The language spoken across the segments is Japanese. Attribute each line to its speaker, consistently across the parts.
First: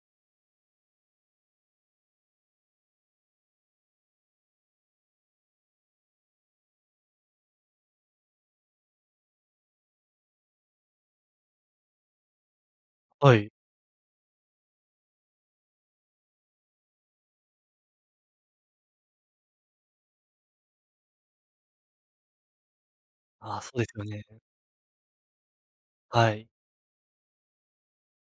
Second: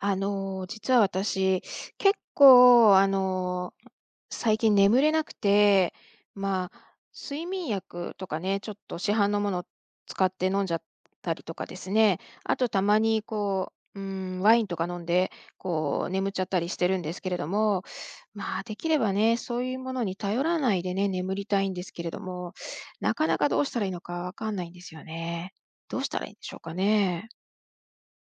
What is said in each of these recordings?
Speaker 1: 実は私、結構、最近眠れなくて、まあ、睡眠薬とかね、ちょっと市販のものを使って飲んじゃったりとかですね、あとたまに
Speaker 2: はい。
Speaker 1: こう、うん、ワインとか飲んで、こう、眠っちゃったりしてるんですけれども、まあ、できればね、そういうものに頼らないでね、眠りたいんですけれども、なかなか
Speaker 2: あ
Speaker 1: ど
Speaker 2: あ、
Speaker 1: うし
Speaker 2: そう
Speaker 1: た
Speaker 2: で
Speaker 1: らいい
Speaker 2: す
Speaker 1: の
Speaker 2: よ
Speaker 1: か
Speaker 2: ね。
Speaker 1: わかんないんですよね。どうしたらい
Speaker 2: は
Speaker 1: いんで
Speaker 2: い。
Speaker 1: しょうかね。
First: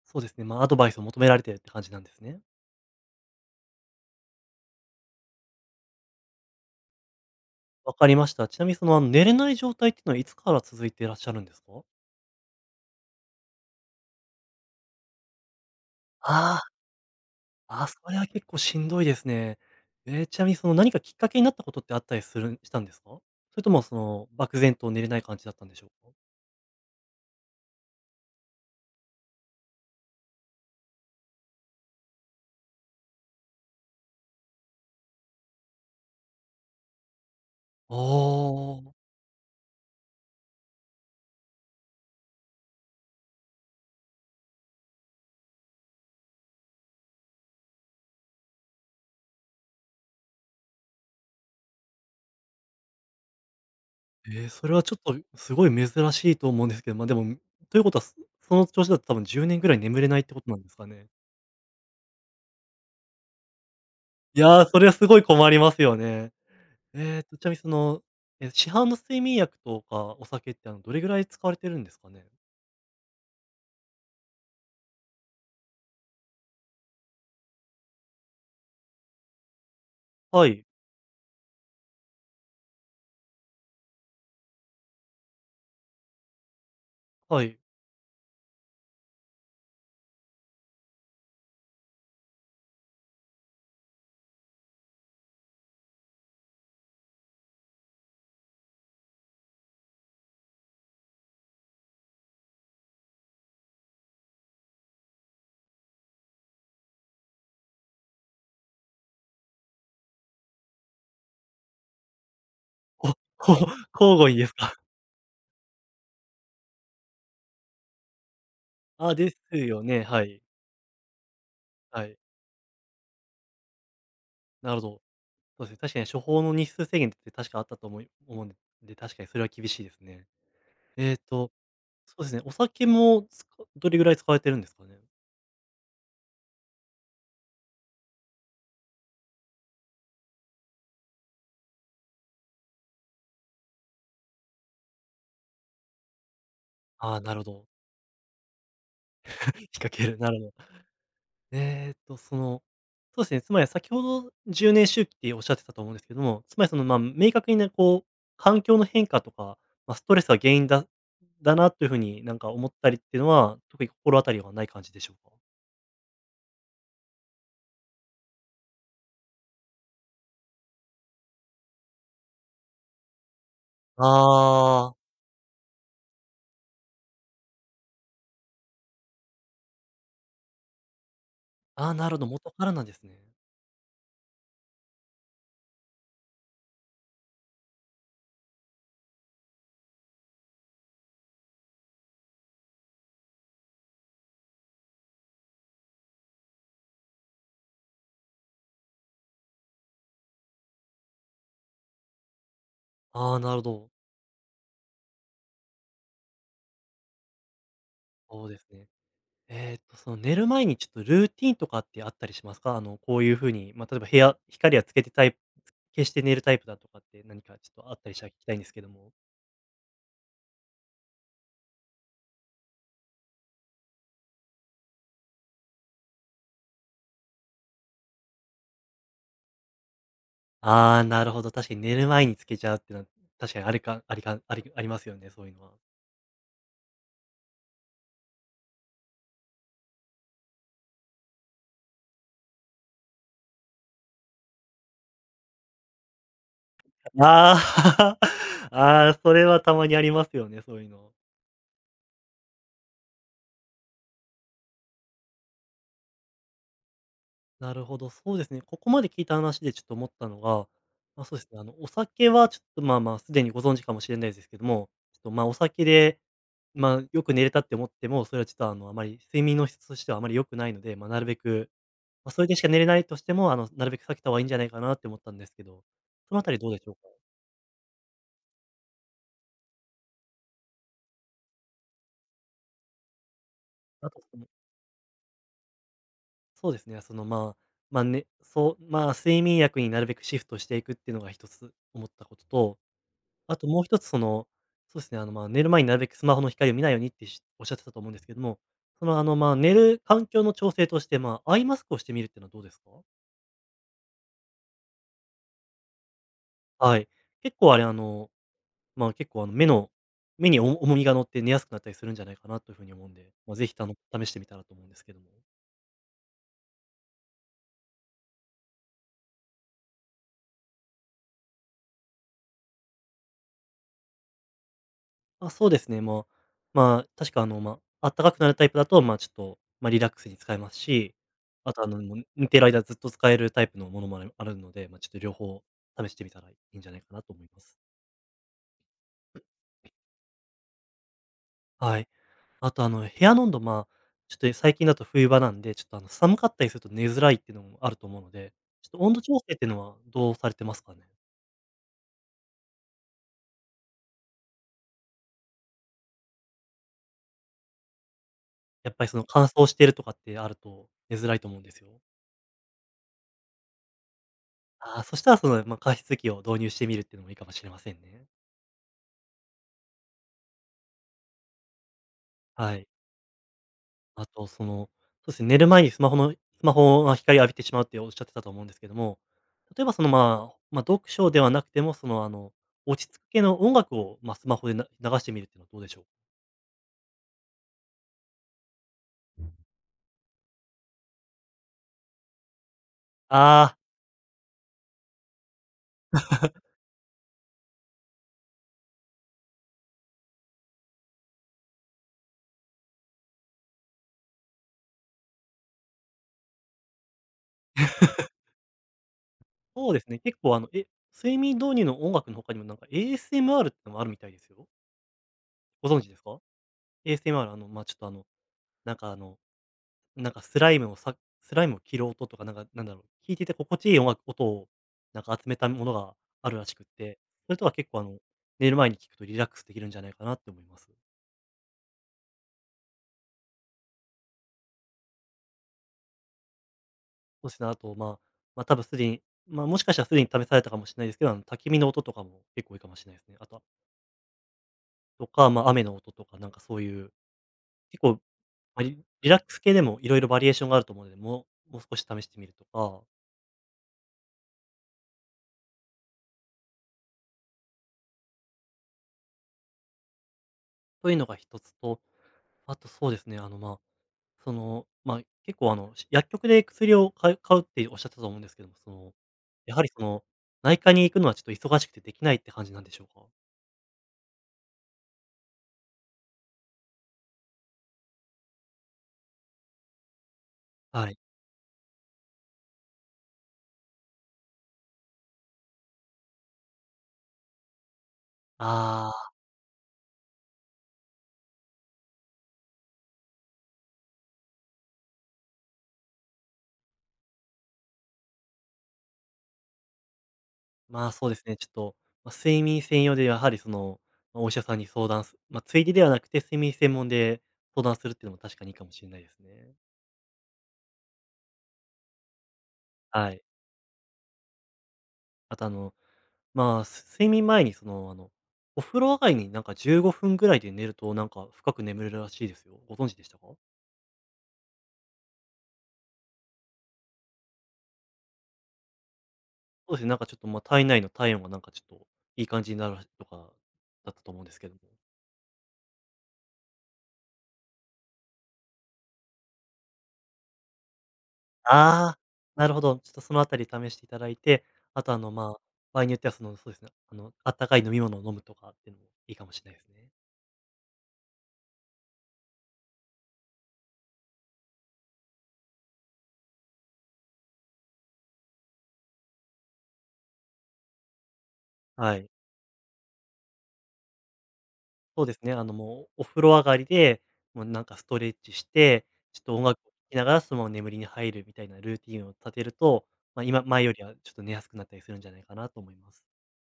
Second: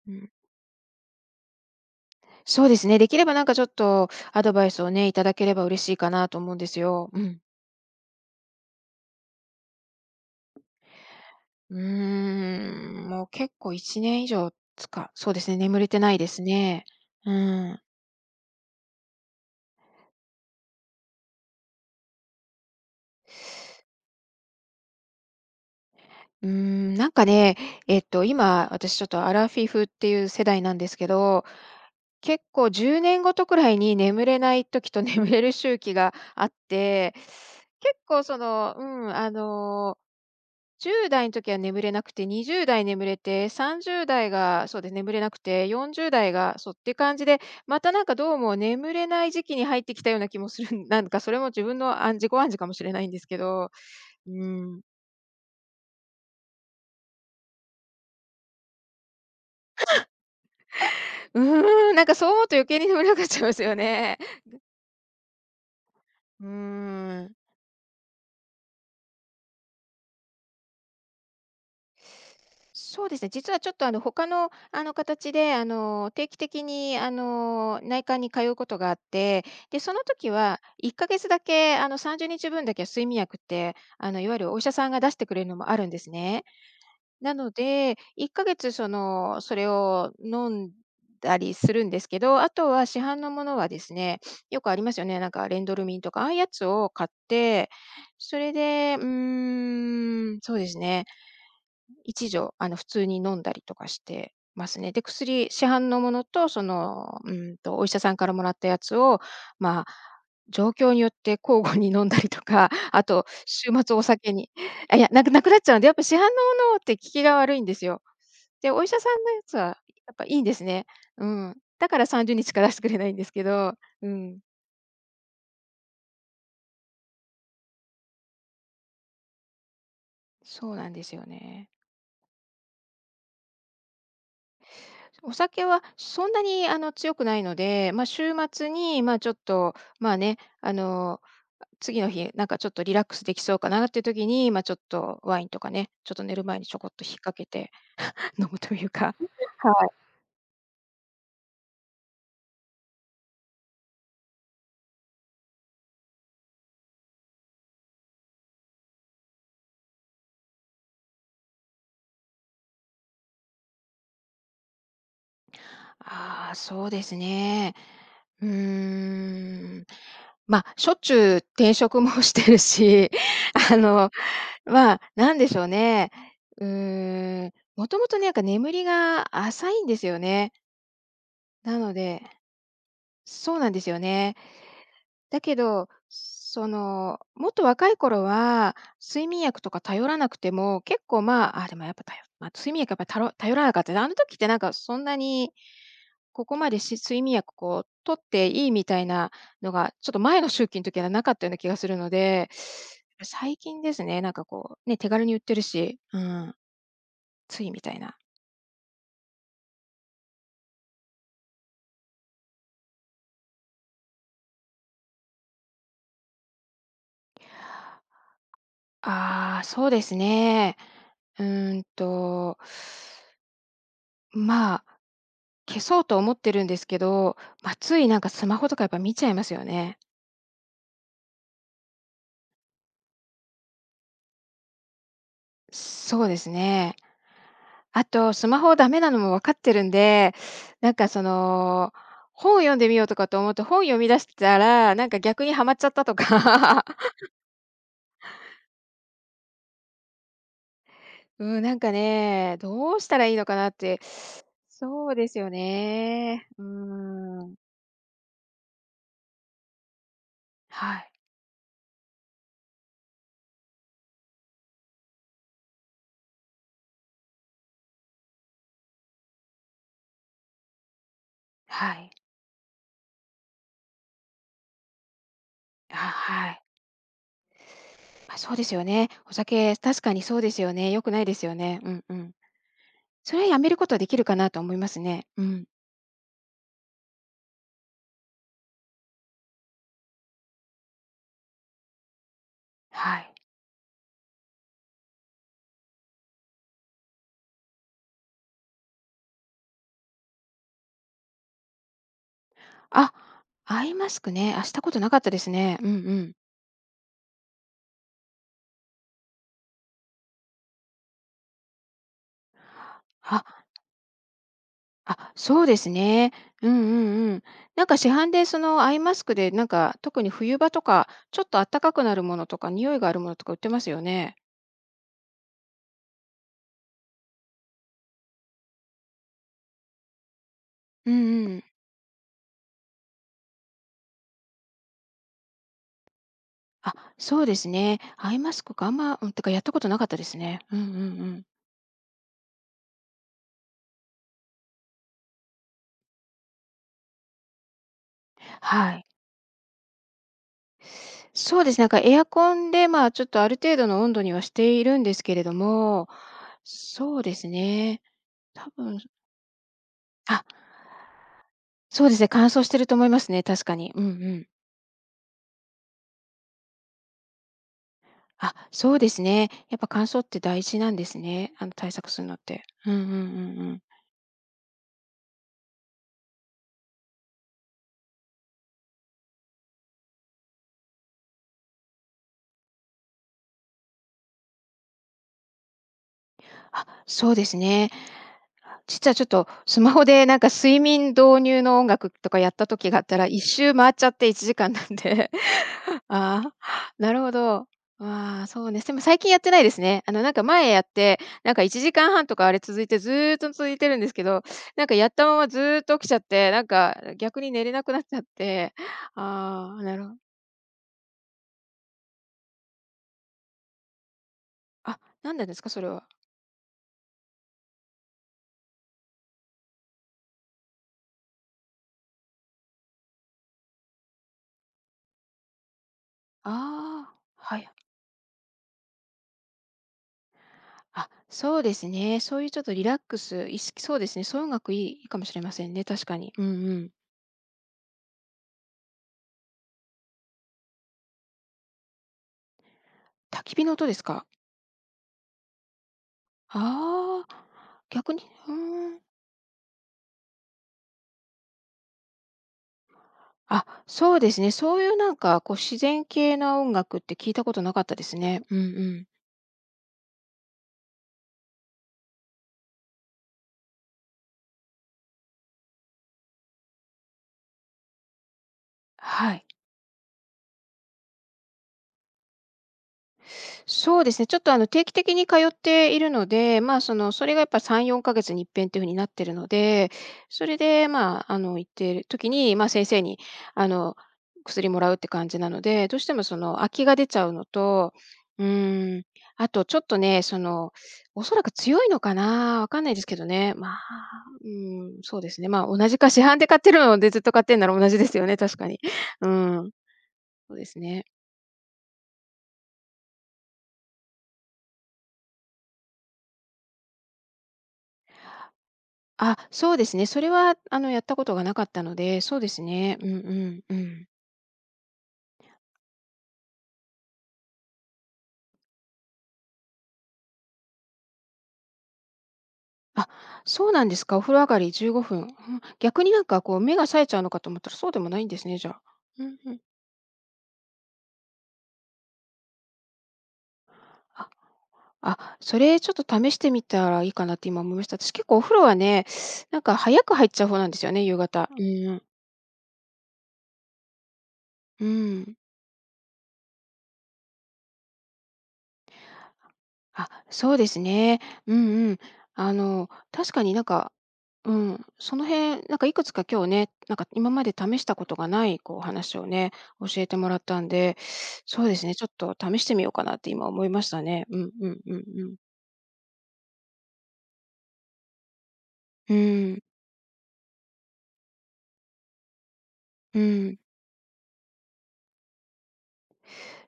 Speaker 2: そうですね、まあ、アドバイスを求められてるって感じなんですね。
Speaker 1: そうですね。できればなんかちょっとアドバイスをね、いただければ嬉しいかなと思うんですよ。うん。
Speaker 2: わかりました。ちなみにその、寝れない状態っていうのは、いつから続いていらっしゃるんですか？
Speaker 1: もう結構1年以上そうですね、眠れてないです
Speaker 2: あ
Speaker 1: ね。うん。
Speaker 2: あ、あ、それは結構しんどいですね。ちなみにその、何かきっかけになったことってあったりするしたんですか？それともその、漠然と寝れない感じだったんでしょうか？
Speaker 1: なんかね、今、私ちょっとアラフィフっていう世代なんですけど、結構10年ごとくらいに眠れない時と 眠れる周期があって、
Speaker 2: あ
Speaker 1: 結構その、う
Speaker 2: あ。
Speaker 1: ん、あの10代の時は眠れなくて、20代眠れて、30代がそうですね、眠れなくて、40代がそうっていう感じで、またなんかどうも眠れない時期に入ってきたような気もする。 なんかそれも自分の自己暗示かもしれないんですけど、うー
Speaker 2: それ
Speaker 1: ん。
Speaker 2: はちょっとすごい珍しいと思うんですけど、ま、でも、ということは、そその調子だと多分10年ぐらい眠れないってことなんですかね？
Speaker 1: うなんかそう思うと余計に眠れなくなっちゃいますよね。
Speaker 2: いやー、それはすごい困りますよね。
Speaker 1: うー
Speaker 2: えっ
Speaker 1: ん。
Speaker 2: と、ちなみにその、え、市販の睡眠薬とかお酒って、あの、どれぐらい使われてるんですかね？
Speaker 1: そうですね、実はちょっと、他の形で定期的に内科に通うことがあって、で、その時
Speaker 2: は
Speaker 1: は
Speaker 2: い、
Speaker 1: 1ヶ月だけあの30日分だけ睡眠薬っていわゆるお医者さんが出してくれるのもあるんですね。な
Speaker 2: は
Speaker 1: の
Speaker 2: い。
Speaker 1: で、1ヶ月それを飲んだりするんですけど、あとは市販のものはですね、よくありますよね、なんかレンドルミンとかああいうやつを買って、それで、うーん、そうですね。一錠、あの、普通に飲んだりとかしてますね。で、市販のものと、お医者さんからもらったやつを、まあ、状況によって交互に飲んだりとか、あ
Speaker 2: あ、
Speaker 1: と、
Speaker 2: こ
Speaker 1: 週 末お
Speaker 2: 交互
Speaker 1: 酒
Speaker 2: にで
Speaker 1: に
Speaker 2: すか？
Speaker 1: なくなっちゃうんで、やっぱ市販のものって効きが悪いんですよ。で、お医者さ
Speaker 2: あ、
Speaker 1: ん
Speaker 2: で
Speaker 1: のやつ
Speaker 2: す
Speaker 1: は、
Speaker 2: よね、
Speaker 1: やっ
Speaker 2: は
Speaker 1: ぱいい
Speaker 2: い、
Speaker 1: んですね。うん。だか
Speaker 2: は
Speaker 1: ら
Speaker 2: い。
Speaker 1: 30日から出してくれないんですけど、うん、
Speaker 2: なるほど。そうですね、確かに処方の日数制限って確かあったと思うんで、確かにそれは厳しいですね。
Speaker 1: そうなんです
Speaker 2: えっ
Speaker 1: よ
Speaker 2: と、
Speaker 1: ね。
Speaker 2: そうですね、お酒もつかどれぐらい使われてるんですかね？
Speaker 1: お酒はそんなにあの強くないので、まあ、週末に、まあ、ちょっと、まあね、あの、次の日、なんかちょっとリラックスできそうかなっていう時に、まあ、ちょっとワインとかね、ちょっと寝る前にちょこっと引っ
Speaker 2: ああー、
Speaker 1: 掛
Speaker 2: なるほ
Speaker 1: け
Speaker 2: ど。
Speaker 1: て 飲むというか。
Speaker 2: 引っ
Speaker 1: はい。
Speaker 2: 掛ける、なるほど。その、そうですね、つまり先ほど10年周期っておっしゃってたと思うんですけども、つまりその、まあ、明確にね、こう、環境の変化とか、まあ、ストレスが原因だなという風になんか思ったりっていうのは、特に心当たりはない感じでしょうか？
Speaker 1: ああ、そうですね。うーん。まあ、しょっちゅう転職も してるし、あ
Speaker 2: あ
Speaker 1: の、ま
Speaker 2: ー、
Speaker 1: あ、なんでしょうね。もともとねなんか眠りが浅いんですよね。な
Speaker 2: あ
Speaker 1: の
Speaker 2: ーなるほ
Speaker 1: で
Speaker 2: ど、元からなんですね。
Speaker 1: そうなんですよね。だけど、その、もっと若い頃は、睡眠薬とか頼らなくても、結構まあ、あ、でもやっぱたよまあ、睡眠薬やっぱ頼らなかったあの時ってなんかそんなに、ここまで睡眠薬こう取っていいみたいなのが、ちょっと前の周期の時はなかったような気がするので、
Speaker 2: あーな
Speaker 1: 最
Speaker 2: るほ
Speaker 1: 近
Speaker 2: ど。
Speaker 1: ですね、なんかこう、ね、手軽に売ってるし、うん、ついみたいな。
Speaker 2: そうですね。その寝る前にちょっとルーティンとかってあったりしますか？あの、こういう風に、まあ、例えば部屋光はつけてタイプ消して寝るタイプだとかって何かちょっとあったりしたら聞きたいんですけども。
Speaker 1: ああ、そうですね。うーんと、まあ消そうと思ってるんですけど、まあ、ついなんかスマホとかやっぱ見ちゃいますよね。
Speaker 2: ああ、なるほど、確かに寝る前につけちゃうっていうのは、確かにあるかありかありありますよね、そういうのは。
Speaker 1: そうですね。あとスマホダメなのも分かってるんで、なんかその、本読んでみようとかと思うと、本読み出したら、なんか逆にはまっちゃったとか、
Speaker 2: ああ、ああ、それはたまにありますよね、そういうの。
Speaker 1: うん、なんかね、どうしたらいいのかなって。そうですよね。うん。
Speaker 2: なるほど、そうですね。ここまで聞いた話でちょっと思ったのが、
Speaker 1: はい、
Speaker 2: まあ、そうですね、あの、お酒はちょっと、まあまあ、すでにご存知かもしれないですけども、ちょっと、まあ、お酒で、まあ、よく寝れたって思っても、それはちょっと、あの、あまり睡眠の質としてはあまり良くないので、まあ、なるべく、
Speaker 1: はい。
Speaker 2: まあ、それでしか寝れないとしても、あの、なるべく避けた方がいいんじゃないかなって思ったんですけど、
Speaker 1: あ、
Speaker 2: そのあ
Speaker 1: は
Speaker 2: たり
Speaker 1: い。
Speaker 2: どうでしょうか？
Speaker 1: まあ、そうですよね。お酒、確かにそうですよね。良くないですよね。うんうん。それはやめることはで
Speaker 2: あ
Speaker 1: き
Speaker 2: と
Speaker 1: るかなと思いますね。うん。
Speaker 2: そうですね、その、まあ、ま、ね、そう、まあ、睡眠薬になるべくシフトしていくっていうのが一つ思ったことと、
Speaker 1: はい。
Speaker 2: あともう一つその、そうですね、あの、まあ、寝る前になるべくスマホの光を見ないようにっておっしゃってたと思うんですけども、その、あの、まあ、寝る環境の調整として、まあ、アイマスクをしてみるっていうのはどうですか？
Speaker 1: あ、アイマスクね。あ、したことなかったですね。うんうん。
Speaker 2: はい。結構あれ、あの、まあ、結構、あの、目に重みが乗って寝やすくなったりするんじゃないかなというふうに思うんで、まあ、
Speaker 1: あ、
Speaker 2: ぜひ、あの試してみたらと思うんですけども。
Speaker 1: あ、そうですね。うんうんうん。なんか市販でそのアイマスクで、なんか特に冬場とか、ちょっと暖かくなるものとか、匂いがあるものとか売ってますよね。
Speaker 2: あ、そうですね。まあ、まあ、確かあの、まあ、あったかくなるタイプだと、まあ、ちょっと、まあ、リラックスに使えます
Speaker 1: う
Speaker 2: し、
Speaker 1: んうん。
Speaker 2: あとあの、もう寝てる間ずっと使えるタイプのものもあるので、まあ、ちょっと両方試してみたらいいんじ
Speaker 1: あ、
Speaker 2: ゃないかなと
Speaker 1: そ
Speaker 2: 思
Speaker 1: う
Speaker 2: い
Speaker 1: で
Speaker 2: ま
Speaker 1: す
Speaker 2: す。
Speaker 1: ね。アイマスクか、あんま、うん、てかやったことなかったですね。うんうんうん。
Speaker 2: はい。あとあの、部屋の温度、まあ、ちょっと最近だと冬場なんで、ちょっとあの、寒かったりすると寝づらいっていうのもあると思うので、ち
Speaker 1: は
Speaker 2: ょっと
Speaker 1: い。
Speaker 2: 温度調整っていうのはどうされてますかね？
Speaker 1: そうですね、なんかエアコンで、まあ、ちょっとある程度の温度にはしているんですけれども、そうですね、多
Speaker 2: やっ
Speaker 1: 分
Speaker 2: ぱりその乾燥してるとかって
Speaker 1: あ、
Speaker 2: あると寝づらいと思うんですよ。
Speaker 1: そうですね、乾燥してると思いますね、確かに。うんうん。
Speaker 2: ああ、そしたらその、まあ、加湿器を導入してみるっていうのもいいかもしれませんね。
Speaker 1: あ、そうですね。やっぱ乾燥って大事なんですね、あの、対策するのって。
Speaker 2: はい。
Speaker 1: うんうんうんうん。
Speaker 2: あと、その、そうですね、寝る前にスマホが光を浴びてしまうっておっしゃってたと思うんですけども、例えばその、まあ、まあ、読書ではなくても、その、あの、落ち着く系の音楽を、まあ、スマホで流してみるっていうのはどうでしょう？
Speaker 1: あ、そうですね。実はちょっと、スマホでなんか睡眠導入の音楽とかやった時があったら、一
Speaker 2: あ
Speaker 1: 周
Speaker 2: あ、
Speaker 1: 回っちゃって1時間なんで。ああ、なるほど。ああ、そうね、でも最近やってないですね。あのなんか前やって、なんか1時間半とかあれ続いて、ずーっと続いてるんですけど、なんかやったままずーっと起きちゃって、なんか逆に寝れなくなっちゃって、ああ、
Speaker 2: そう
Speaker 1: な
Speaker 2: で
Speaker 1: るほ
Speaker 2: す
Speaker 1: ど
Speaker 2: ね。結構、あの、え、睡眠導入の音楽の他にもなんか ASMR ってのもあるみたいですよ。
Speaker 1: あ、なんでですか？それ
Speaker 2: ご存
Speaker 1: は。
Speaker 2: 知ですか？ASMR、あの、ま、あちょっと、あの、なんか、あのなんかスライムを切る音とか、なんか、なんだろう、聞いてて心地いい音を、なんか集めたものがあ
Speaker 1: あ
Speaker 2: るらしくっ
Speaker 1: あ、
Speaker 2: て、それ
Speaker 1: はい
Speaker 2: と
Speaker 1: は
Speaker 2: は
Speaker 1: い。
Speaker 2: 結構あの、寝る前に聞くとリラックスできるんじゃないかなって思います。
Speaker 1: あ、そうですね。そういうちょっとリラックス、意識、そうですね。そういう音楽いいかもしれませんね、確かに。うんうん。
Speaker 2: そうですね、あと、まあ、まあ、多分すでに、まあ、もしかしたらすでに試されたかもしれないですけど、あの、焚き火の音とかも結構いいかもしれないですね。
Speaker 1: 焚
Speaker 2: あ
Speaker 1: き
Speaker 2: と
Speaker 1: 火の音ですか？
Speaker 2: とか、まあ、雨の音とか、なんかそういう、
Speaker 1: ああー、
Speaker 2: 結
Speaker 1: 逆
Speaker 2: 構、
Speaker 1: に、うー
Speaker 2: ま、リ
Speaker 1: ん。
Speaker 2: リラックス系でもいろいろバリエーションがあると思うので、もう少し試してみるとか、
Speaker 1: あ、そうですね。そういうなんかこう自然系な音楽って聞いたことなかったですね。うんうん。
Speaker 2: というのが一つと、あとそうですね、あの、まあその、まあ、結構あの、し薬局で薬を買うっておっしゃったと思うんですけども、その、
Speaker 1: はい。
Speaker 2: やはりその、内科に行くのはちょっと忙しくてできないって感じなんでしょうか？
Speaker 1: そうですね、ちょっとあの定期的に通っているので、まあ、その、それがやっぱ3、4ヶ月に一遍っていう風になってるので、それで、
Speaker 2: は
Speaker 1: ま
Speaker 2: い。
Speaker 1: あ、あの行ってる時に、ま、先生にあの薬もらうって感じなので、どうしてもその空きが出ちゃうのと、うーん、
Speaker 2: ああ、
Speaker 1: あとちょっとね、その、おそらく強いのかな、わかんないですけどね、まあ、うん、そうですね、まあ、同じか市販で買ってるのでずっと買ってるなら同じですよね、確かに。うん、そうですね。
Speaker 2: まあ、そうですね、ちょっと、まあ、睡眠専用でやはりその、ま、お医者さんに相談すまあ、ついでではなくて、睡眠専門で相談するっていうのも確かにいいかもしれないで
Speaker 1: あ、
Speaker 2: す
Speaker 1: そ
Speaker 2: ね。
Speaker 1: うですね。それは、あの、やったことがなかったので、そうですね。うんう
Speaker 2: はい。
Speaker 1: んうん。
Speaker 2: あとあの、まあ、す睡眠前にその、あの、お風呂上がりになんか15分ぐらいで寝ると、なんか深く眠れるらしいですよ。ご
Speaker 1: あ、
Speaker 2: 存知でしたか？
Speaker 1: そうなんですか。お風呂上がり15分。うん逆になんかこう目が冴えちゃうのかと思ったらそうでもないんですね、じゃあ。うんうん。
Speaker 2: そうですね、なんかちょっと、ま、体内の体温がなんかちょっと、いい感じになるとかだった
Speaker 1: あ、
Speaker 2: と思うんですけども。
Speaker 1: あ、それちょっと試してみたらいいかなって今思いました。私結構お風呂はね、なんか早く入っちゃう方なんですよね、夕方。うんうん。
Speaker 2: ああ、なるほど。ちょっとそのあたり試していただいて、
Speaker 1: う
Speaker 2: あとあの、
Speaker 1: ん。
Speaker 2: まあ、場合によってはその、そうですね、あの、あったかい飲み物を飲むとかっていうのもいいかもしれないです
Speaker 1: あ、
Speaker 2: ね。
Speaker 1: そうですね。うんうん。あの、確かになんかうん、その辺、なんかいくつか今日ね、なんか今まで試したことがないこうお話をね、教えてもらったんで、そうですね、ちょっ
Speaker 2: はい。
Speaker 1: と試してみようかなって今思いましたね。うんうんうん
Speaker 2: そ
Speaker 1: う
Speaker 2: うで
Speaker 1: ん。
Speaker 2: すね、あの、もうお風呂上がりで、もうなんかストレッチして、
Speaker 1: う
Speaker 2: ちょっと
Speaker 1: ん、
Speaker 2: 音楽を聴きながらそのまま眠りに入るみたいなルーティンを立てると、
Speaker 1: う
Speaker 2: まあ、
Speaker 1: ん。
Speaker 2: 今前よりはちょっと寝やすくなったりするんじゃないかなと思います。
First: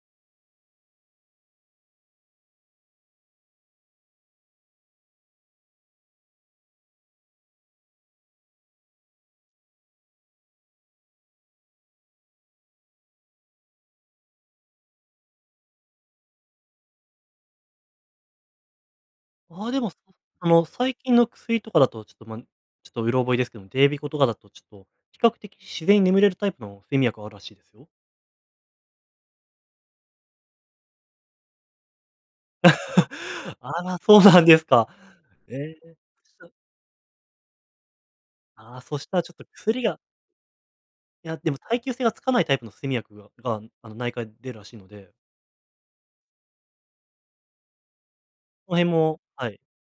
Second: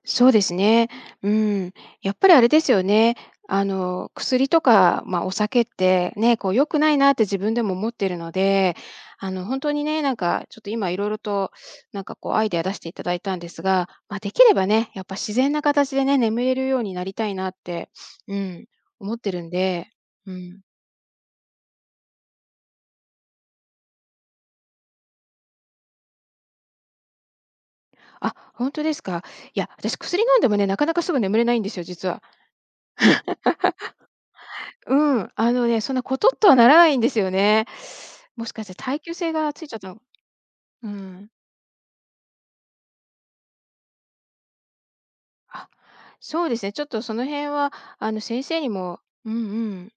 Speaker 1: そうですね。うん。やっぱりあれですよね。あの、薬とか、まあ、お酒って、ね、こう良くないなって自分でも思ってるので、あの、本当にね、なんかちょっと今いろいろと、なんかこうアイデア出していただいたんですが、まあ、できればね、やっぱ自然な形でね、眠れるようになりたいなって、うん、思ってるん
Speaker 2: ああ、で
Speaker 1: で。
Speaker 2: も、そ
Speaker 1: う
Speaker 2: あ
Speaker 1: ん。
Speaker 2: の、最近の薬とかだと、ちょっと、ま、ちょっとうろ覚えですけども、デイビコとかだと、ちょっと、比較的自然に眠れるタイプの睡眠薬があるらしいですよ。
Speaker 1: あ、本当ですか。いや、私薬飲んでもね、なかなかすぐ眠れないんですよ、実は。
Speaker 2: あら、そうなんですか。
Speaker 1: うん、あの
Speaker 2: え
Speaker 1: ね、そん
Speaker 2: え。
Speaker 1: なコトッと
Speaker 2: そ
Speaker 1: はならないんですよね。もしかして
Speaker 2: ああ、そ
Speaker 1: 耐
Speaker 2: し
Speaker 1: 久
Speaker 2: たら
Speaker 1: 性
Speaker 2: ちょっと
Speaker 1: がついちゃっ
Speaker 2: 薬
Speaker 1: たの
Speaker 2: が
Speaker 1: う
Speaker 2: い
Speaker 1: ん。
Speaker 2: や、でも耐久性がつかないタイプの睡眠薬が、あの、内科で出るらしいので、
Speaker 1: あ、そうですね、ちょっとその辺は、あの、先生に
Speaker 2: その辺
Speaker 1: も
Speaker 2: も
Speaker 1: うんう
Speaker 2: はい、
Speaker 1: ん。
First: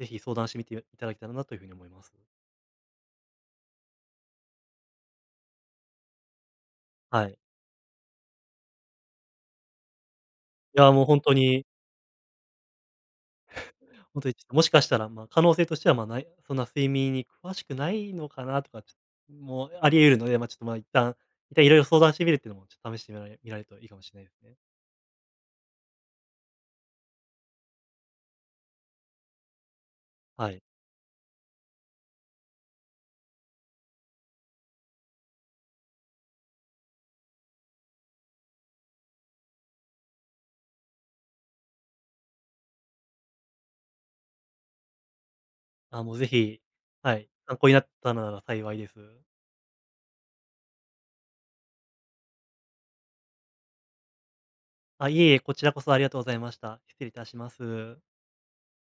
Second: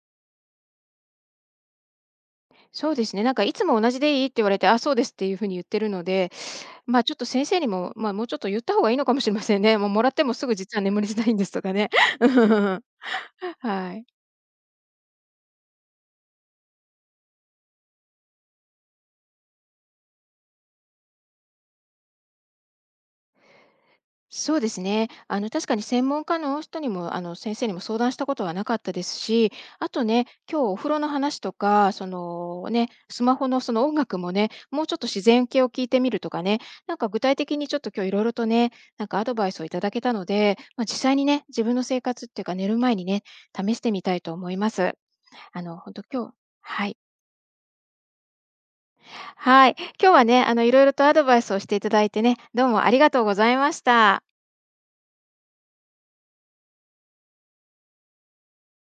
Speaker 2: ぜひ相談してみていただけたらなという風に思います。
Speaker 1: そうですね、なんかいつも同じでいいって言われて、あ、そうですっていう風に言ってるので、まあ、ちょっと
Speaker 2: はい。
Speaker 1: 先生にも、まあ、もうちょっと言った方がいいのかもしれませんね。もうもらってもすぐ実
Speaker 2: い
Speaker 1: は
Speaker 2: や、
Speaker 1: 眠
Speaker 2: もう
Speaker 1: れて
Speaker 2: 本
Speaker 1: な
Speaker 2: 当
Speaker 1: いんですと
Speaker 2: に
Speaker 1: かね。はい。
Speaker 2: ほんとにちょっともしかしたら、ま、可能性としては、ま、ないそんな睡眠に詳しくないのかなとか、ちょもうあり得るので、ま、ちょっと、ま、一旦色々相談してみるっていうのも、ちょっと試してみられるといいかもしれないです
Speaker 1: そ
Speaker 2: ね。
Speaker 1: うですね。あの、確かに専門家の人にも、あの、先生にも相談したことはなかったですし、あとね、
Speaker 2: は
Speaker 1: 今
Speaker 2: い。
Speaker 1: 日お風呂の話とか、そのね、スマホのその音楽もね、もうちょっと自然系を聞いてみるとかね、なんか具体的にちょっと今日いろいろとね、なんかアドバイスをいただけたので、まあ、実際にね、自分の生活っていうか寝る前にね、試してみたいと思います。あの、本当
Speaker 2: あ、もう
Speaker 1: 今
Speaker 2: ぜ
Speaker 1: 日、
Speaker 2: ひ、
Speaker 1: はい。
Speaker 2: はい、参考になったなら幸いです。
Speaker 1: はい。今日はね、あの、いろいろとアドバイスをしていただいてね、どうもありがとうございました。
Speaker 2: あ、いえいえ、こちらこそありがとうございました。失礼いたします。